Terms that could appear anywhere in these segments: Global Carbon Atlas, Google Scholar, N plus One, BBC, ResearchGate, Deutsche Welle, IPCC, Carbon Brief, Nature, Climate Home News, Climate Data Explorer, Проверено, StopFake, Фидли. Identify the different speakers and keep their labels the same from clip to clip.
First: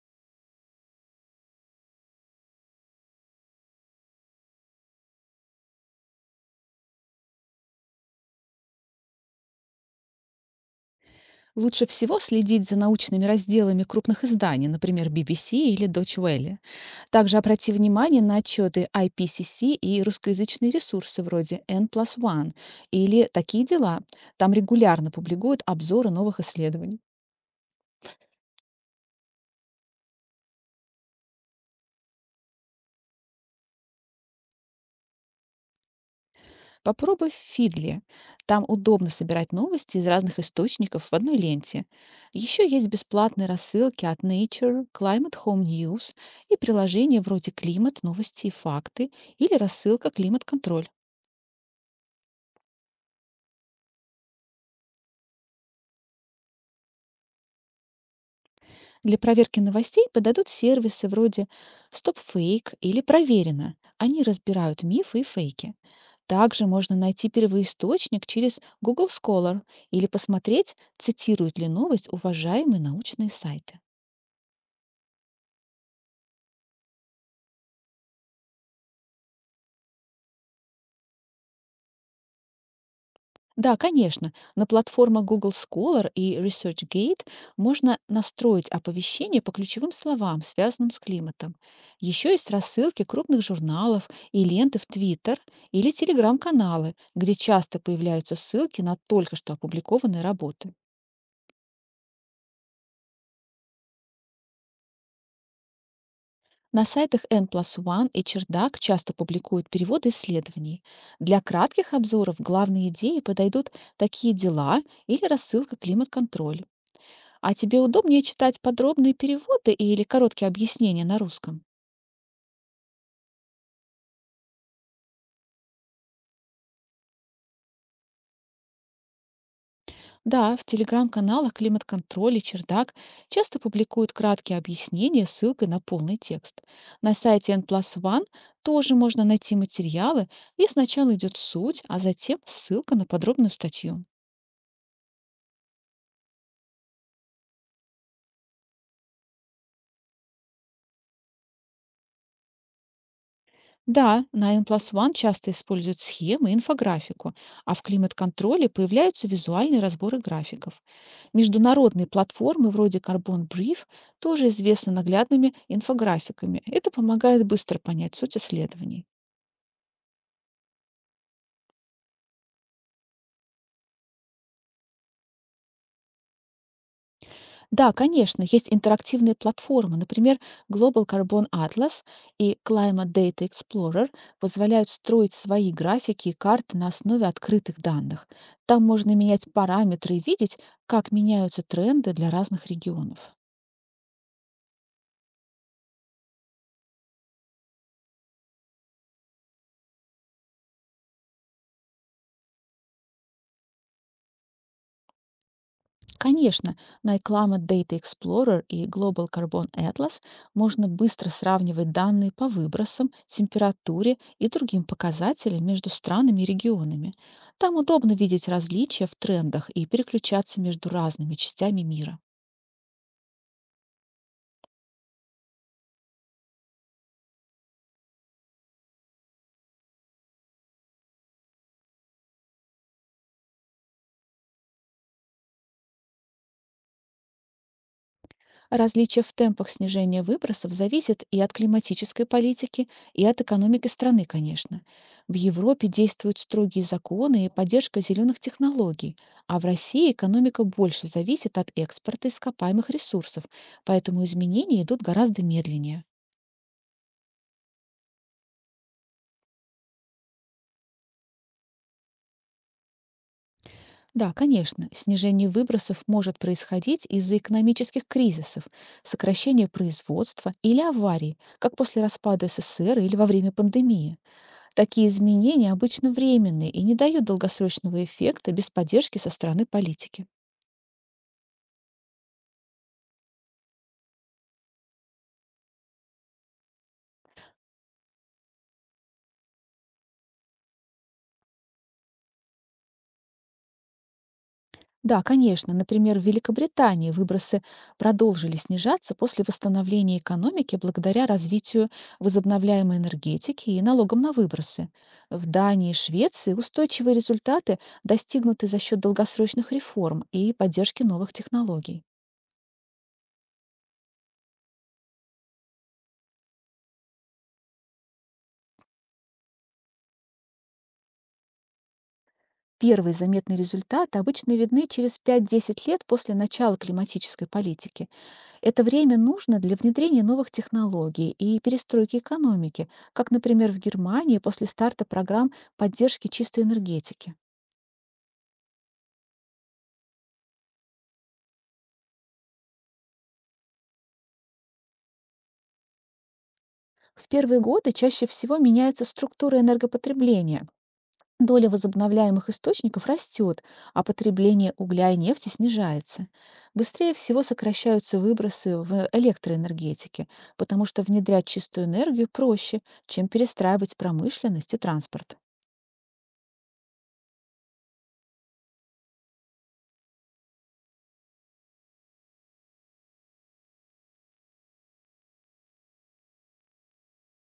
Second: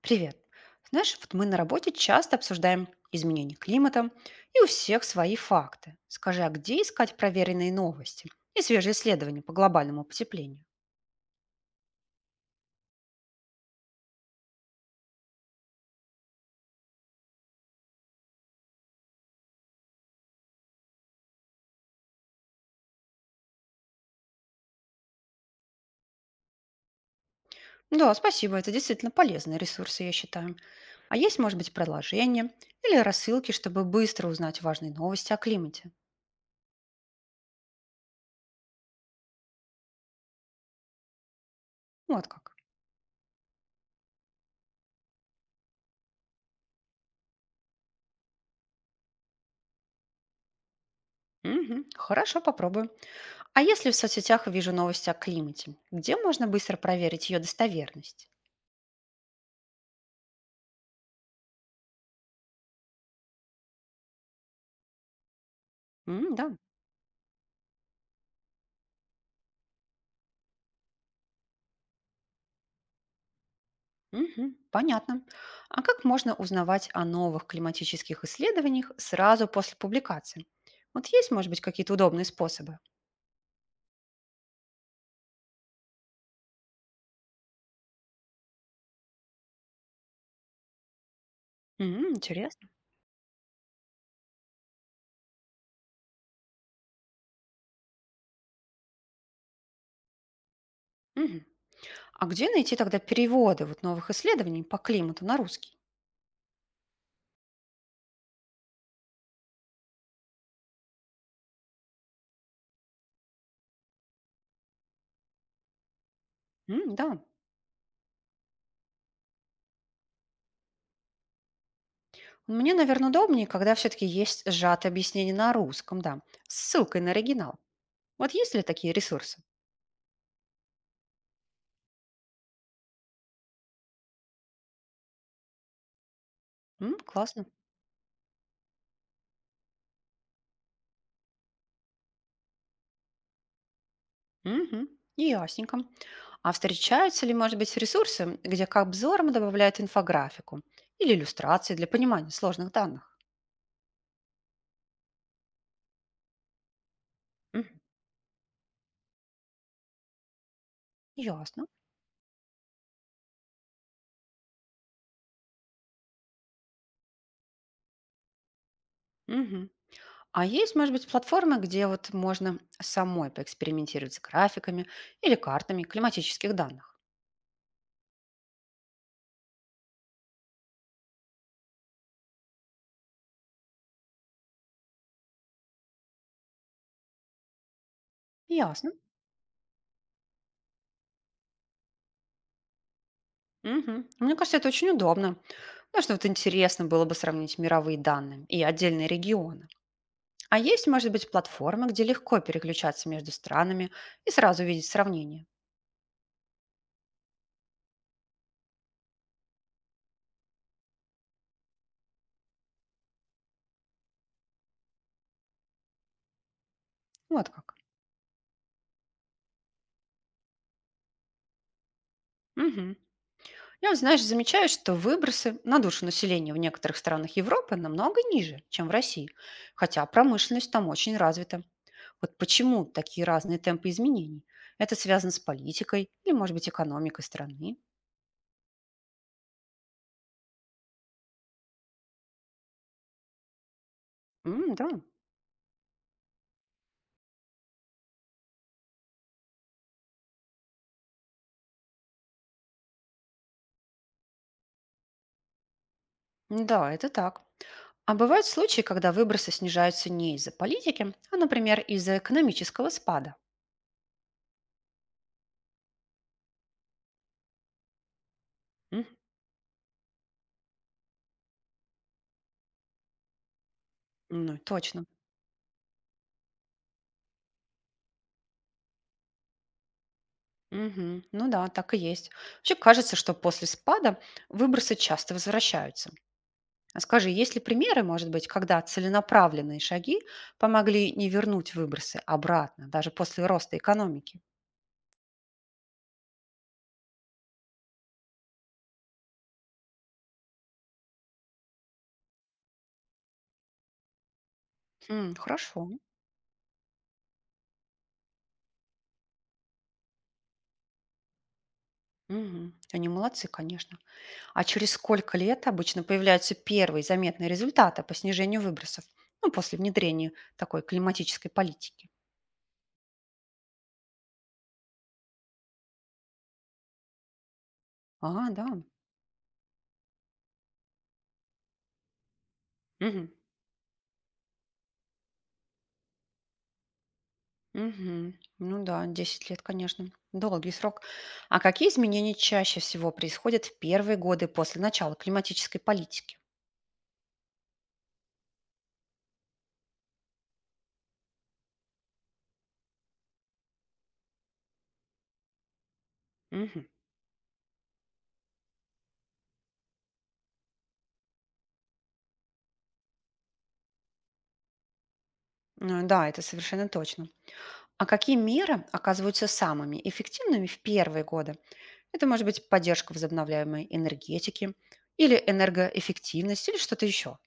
Speaker 1: Привет. Знаешь, вот мы на работе часто обсуждаем изменения климата, и у всех свои факты. Скажи, а где искать проверенные новости и свежие исследования по глобальному потеплению?
Speaker 2: Лучше всего следить за научными разделами крупных изданий, например, BBC или Deutsche Welle. Также обрати внимание на отчеты IPCC и русскоязычные ресурсы вроде N plus One или «Такие дела». Там регулярно публикуют обзоры новых исследований.
Speaker 1: Да, спасибо, это действительно полезные ресурсы, я считаю. А есть, может быть, предложения или рассылки, чтобы быстро узнать важные новости о климате?
Speaker 2: Попробуй Фидли. Там удобно собирать новости из разных источников в одной ленте.
Speaker 1: Вот как.
Speaker 2: Еще есть бесплатные рассылки от Nature, Climate Home News и приложения вроде «Климат», «Новости и факты» или рассылка «Климат-контроль».
Speaker 1: Мгм, хорошо, попробую. А если в соцсетях вижу новости о климате, где можно быстро проверить ее достоверность?
Speaker 2: Для проверки новостей подадут сервисы вроде StopFake или Проверено. Они разбирают мифы и фейки.
Speaker 1: М, да.
Speaker 2: Также можно найти первоисточник через Google Scholar или посмотреть, цитируют ли новость уважаемые научные сайты.
Speaker 1: Мгм, понятно. А как можно узнавать о новых климатических исследованиях сразу после публикации? Вот есть, может быть, какие-то удобные способы?
Speaker 2: Да, конечно. На платформах Google Scholar и ResearchGate можно настроить оповещение по ключевым словам, связанным с климатом.
Speaker 1: М,
Speaker 2: Еще есть
Speaker 1: интересно.
Speaker 2: рассылки крупных журналов и ленты в Twitter или телеграм-каналы, где часто появляются ссылки на только что опубликованные работы.
Speaker 1: Мгм. А где найти тогда переводы вот новых исследований по климату на русский?
Speaker 2: На сайтах N One и Чердак часто публикуют переводы исследований. Для кратких обзоров главные идеи подойдут такие дела или рассылка «Климат-контроль».
Speaker 1: М, да.
Speaker 2: А тебе удобнее читать подробные переводы или короткие объяснения на русском?
Speaker 1: Мне, наверное, удобнее, когда все-таки есть сжатое объяснение на русском, да, с ссылкой на оригинал. Вот есть ли такие ресурсы?
Speaker 2: Да, в телеграм-каналах «Климат-контроль» и «Чердак» часто публикуют краткие объяснения с ссылкой на полный текст.
Speaker 1: М,
Speaker 2: На
Speaker 1: классно.
Speaker 2: сайте N плюс One тоже можно найти материалы, и сначала идет суть, а затем ссылка на подробную статью.
Speaker 1: Мгм. Ясненько. А встречаются ли, может быть, ресурсы, где к обзорам добавляют инфографику или иллюстрации для понимания сложных данных?
Speaker 2: Да, на N+1 часто используют схемы и инфографику,
Speaker 1: Мгм.
Speaker 2: а в климат-контроле появляются визуальные разборы графиков.
Speaker 1: Ясно.
Speaker 2: Международные платформы вроде Carbon Brief тоже известны наглядными инфографиками. Это помогает быстро понять суть исследований.
Speaker 1: Мгм. А есть, может быть, платформы, где вот можно самой поэкспериментировать с графиками или картами климатических данных?
Speaker 2: Да, конечно, есть интерактивные платформы, например, Global Carbon Atlas и Climate Data Explorer позволяют строить свои графики и карты на основе открытых данных. Там
Speaker 1: Ясно.
Speaker 2: можно менять параметры и видеть, как меняются тренды для разных регионов.
Speaker 1: Мгм. Мне кажется, это очень удобно. Ну, что вот интересно было бы сравнить мировые данные и отдельные регионы. А есть, может быть, платформы, где легко переключаться между странами и сразу видеть сравнение?
Speaker 2: Конечно, на Climate Data Explorer и Global Carbon Atlas можно быстро сравнивать данные по выбросам, температуре и другим показателям между странами и регионами.
Speaker 1: Вот как.
Speaker 2: Там удобно видеть различия в трендах и переключаться между разными частями мира.
Speaker 1: Мгм. Я, вот, знаешь, замечаю, что выбросы на душу населения в некоторых странах Европы намного ниже, чем в России, хотя промышленность там очень развита. Вот почему такие разные темпы изменений? Это связано с политикой или, может быть, экономикой страны?
Speaker 2: Различие в темпах снижения выбросов зависит и от климатической политики, и от экономики страны,
Speaker 1: М,
Speaker 2: конечно.
Speaker 1: да,
Speaker 2: В Европе действуют строгие законы и поддержка зеленых технологий, а в России экономика больше зависит от экспорта ископаемых ресурсов, поэтому изменения идут гораздо медленнее.
Speaker 1: да, это так. А бывают случаи, когда выбросы снижаются не из-за политики, а, например, из-за экономического спада.
Speaker 2: Да, конечно, снижение выбросов может происходить из-за экономических кризисов,
Speaker 1: М.
Speaker 2: сокращения производства или аварий, как после распада СССР или во время пандемии.
Speaker 1: Ну, точно.
Speaker 2: Такие изменения обычно временные и не дают долгосрочного эффекта без поддержки со стороны политики.
Speaker 1: Мгм. Ну да, так и есть. Вообще кажется, что после спада выбросы часто возвращаются. А скажи, есть ли примеры, может быть, когда целенаправленные шаги помогли не вернуть выбросы обратно, даже после роста экономики?
Speaker 2: Да, конечно, например, в Великобритании выбросы продолжили снижаться после восстановления экономики благодаря развитию возобновляемой энергетики и налогам на выбросы.
Speaker 1: М,
Speaker 2: В
Speaker 1: хорошо.
Speaker 2: Дании и Швеции устойчивые результаты достигнуты за счет долгосрочных реформ и поддержки новых технологий.
Speaker 1: Мгм. Они молодцы, конечно. А через сколько лет обычно появляются первые заметные результаты по снижению выбросов? Ну, после внедрения такой климатической политики.
Speaker 2: Первые заметные результаты обычно видны через 5–10 лет после начала климатической политики.
Speaker 1: А, да.
Speaker 2: Это время нужно для внедрения новых технологий и перестройки экономики,
Speaker 1: Мгм.
Speaker 2: как, например, в Германии после старта программ поддержки чистой энергетики.
Speaker 1: Мгм. Ну да, 10 лет, конечно, долгий срок. А какие изменения чаще всего происходят в первые годы после начала климатической политики?
Speaker 2: В первые годы чаще всего меняется структура энергопотребления. Доля возобновляемых источников растет, а потребление угля и нефти снижается.
Speaker 1: Мгм.
Speaker 2: Быстрее всего сокращаются выбросы в электроэнергетике, потому что внедрять чистую энергию проще, чем перестраивать промышленность и транспорт.
Speaker 1: Ну да, это совершенно точно. А какие меры оказываются самыми эффективными в первые годы? Это может быть поддержка возобновляемой энергетики или энергоэффективность или что-то еще.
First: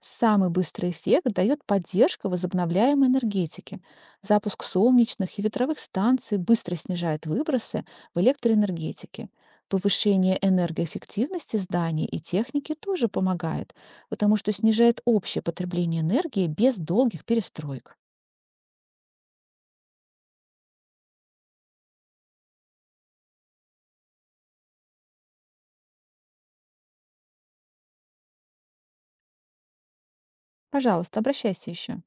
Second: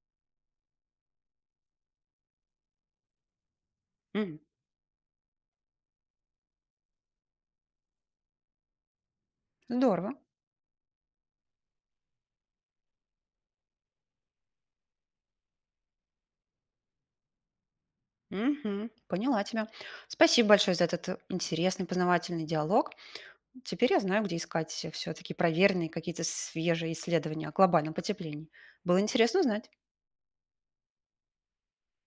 Speaker 2: Самый быстрый эффект дает поддержка возобновляемой энергетики.
Speaker 1: М.
Speaker 2: Запуск солнечных и ветровых станций быстро снижает выбросы в электроэнергетике.
Speaker 1: Здорово.
Speaker 2: Повышение энергоэффективности зданий и техники тоже помогает, потому что снижает общее потребление энергии без долгих перестроек.
Speaker 1: Мгм. Поняла тебя. Спасибо большое за этот интересный познавательный диалог. Теперь я знаю, где искать все-таки проверенные какие-то свежие исследования о глобальном потеплении. Было интересно узнать.
Speaker 2: Пожалуйста, обращайся еще.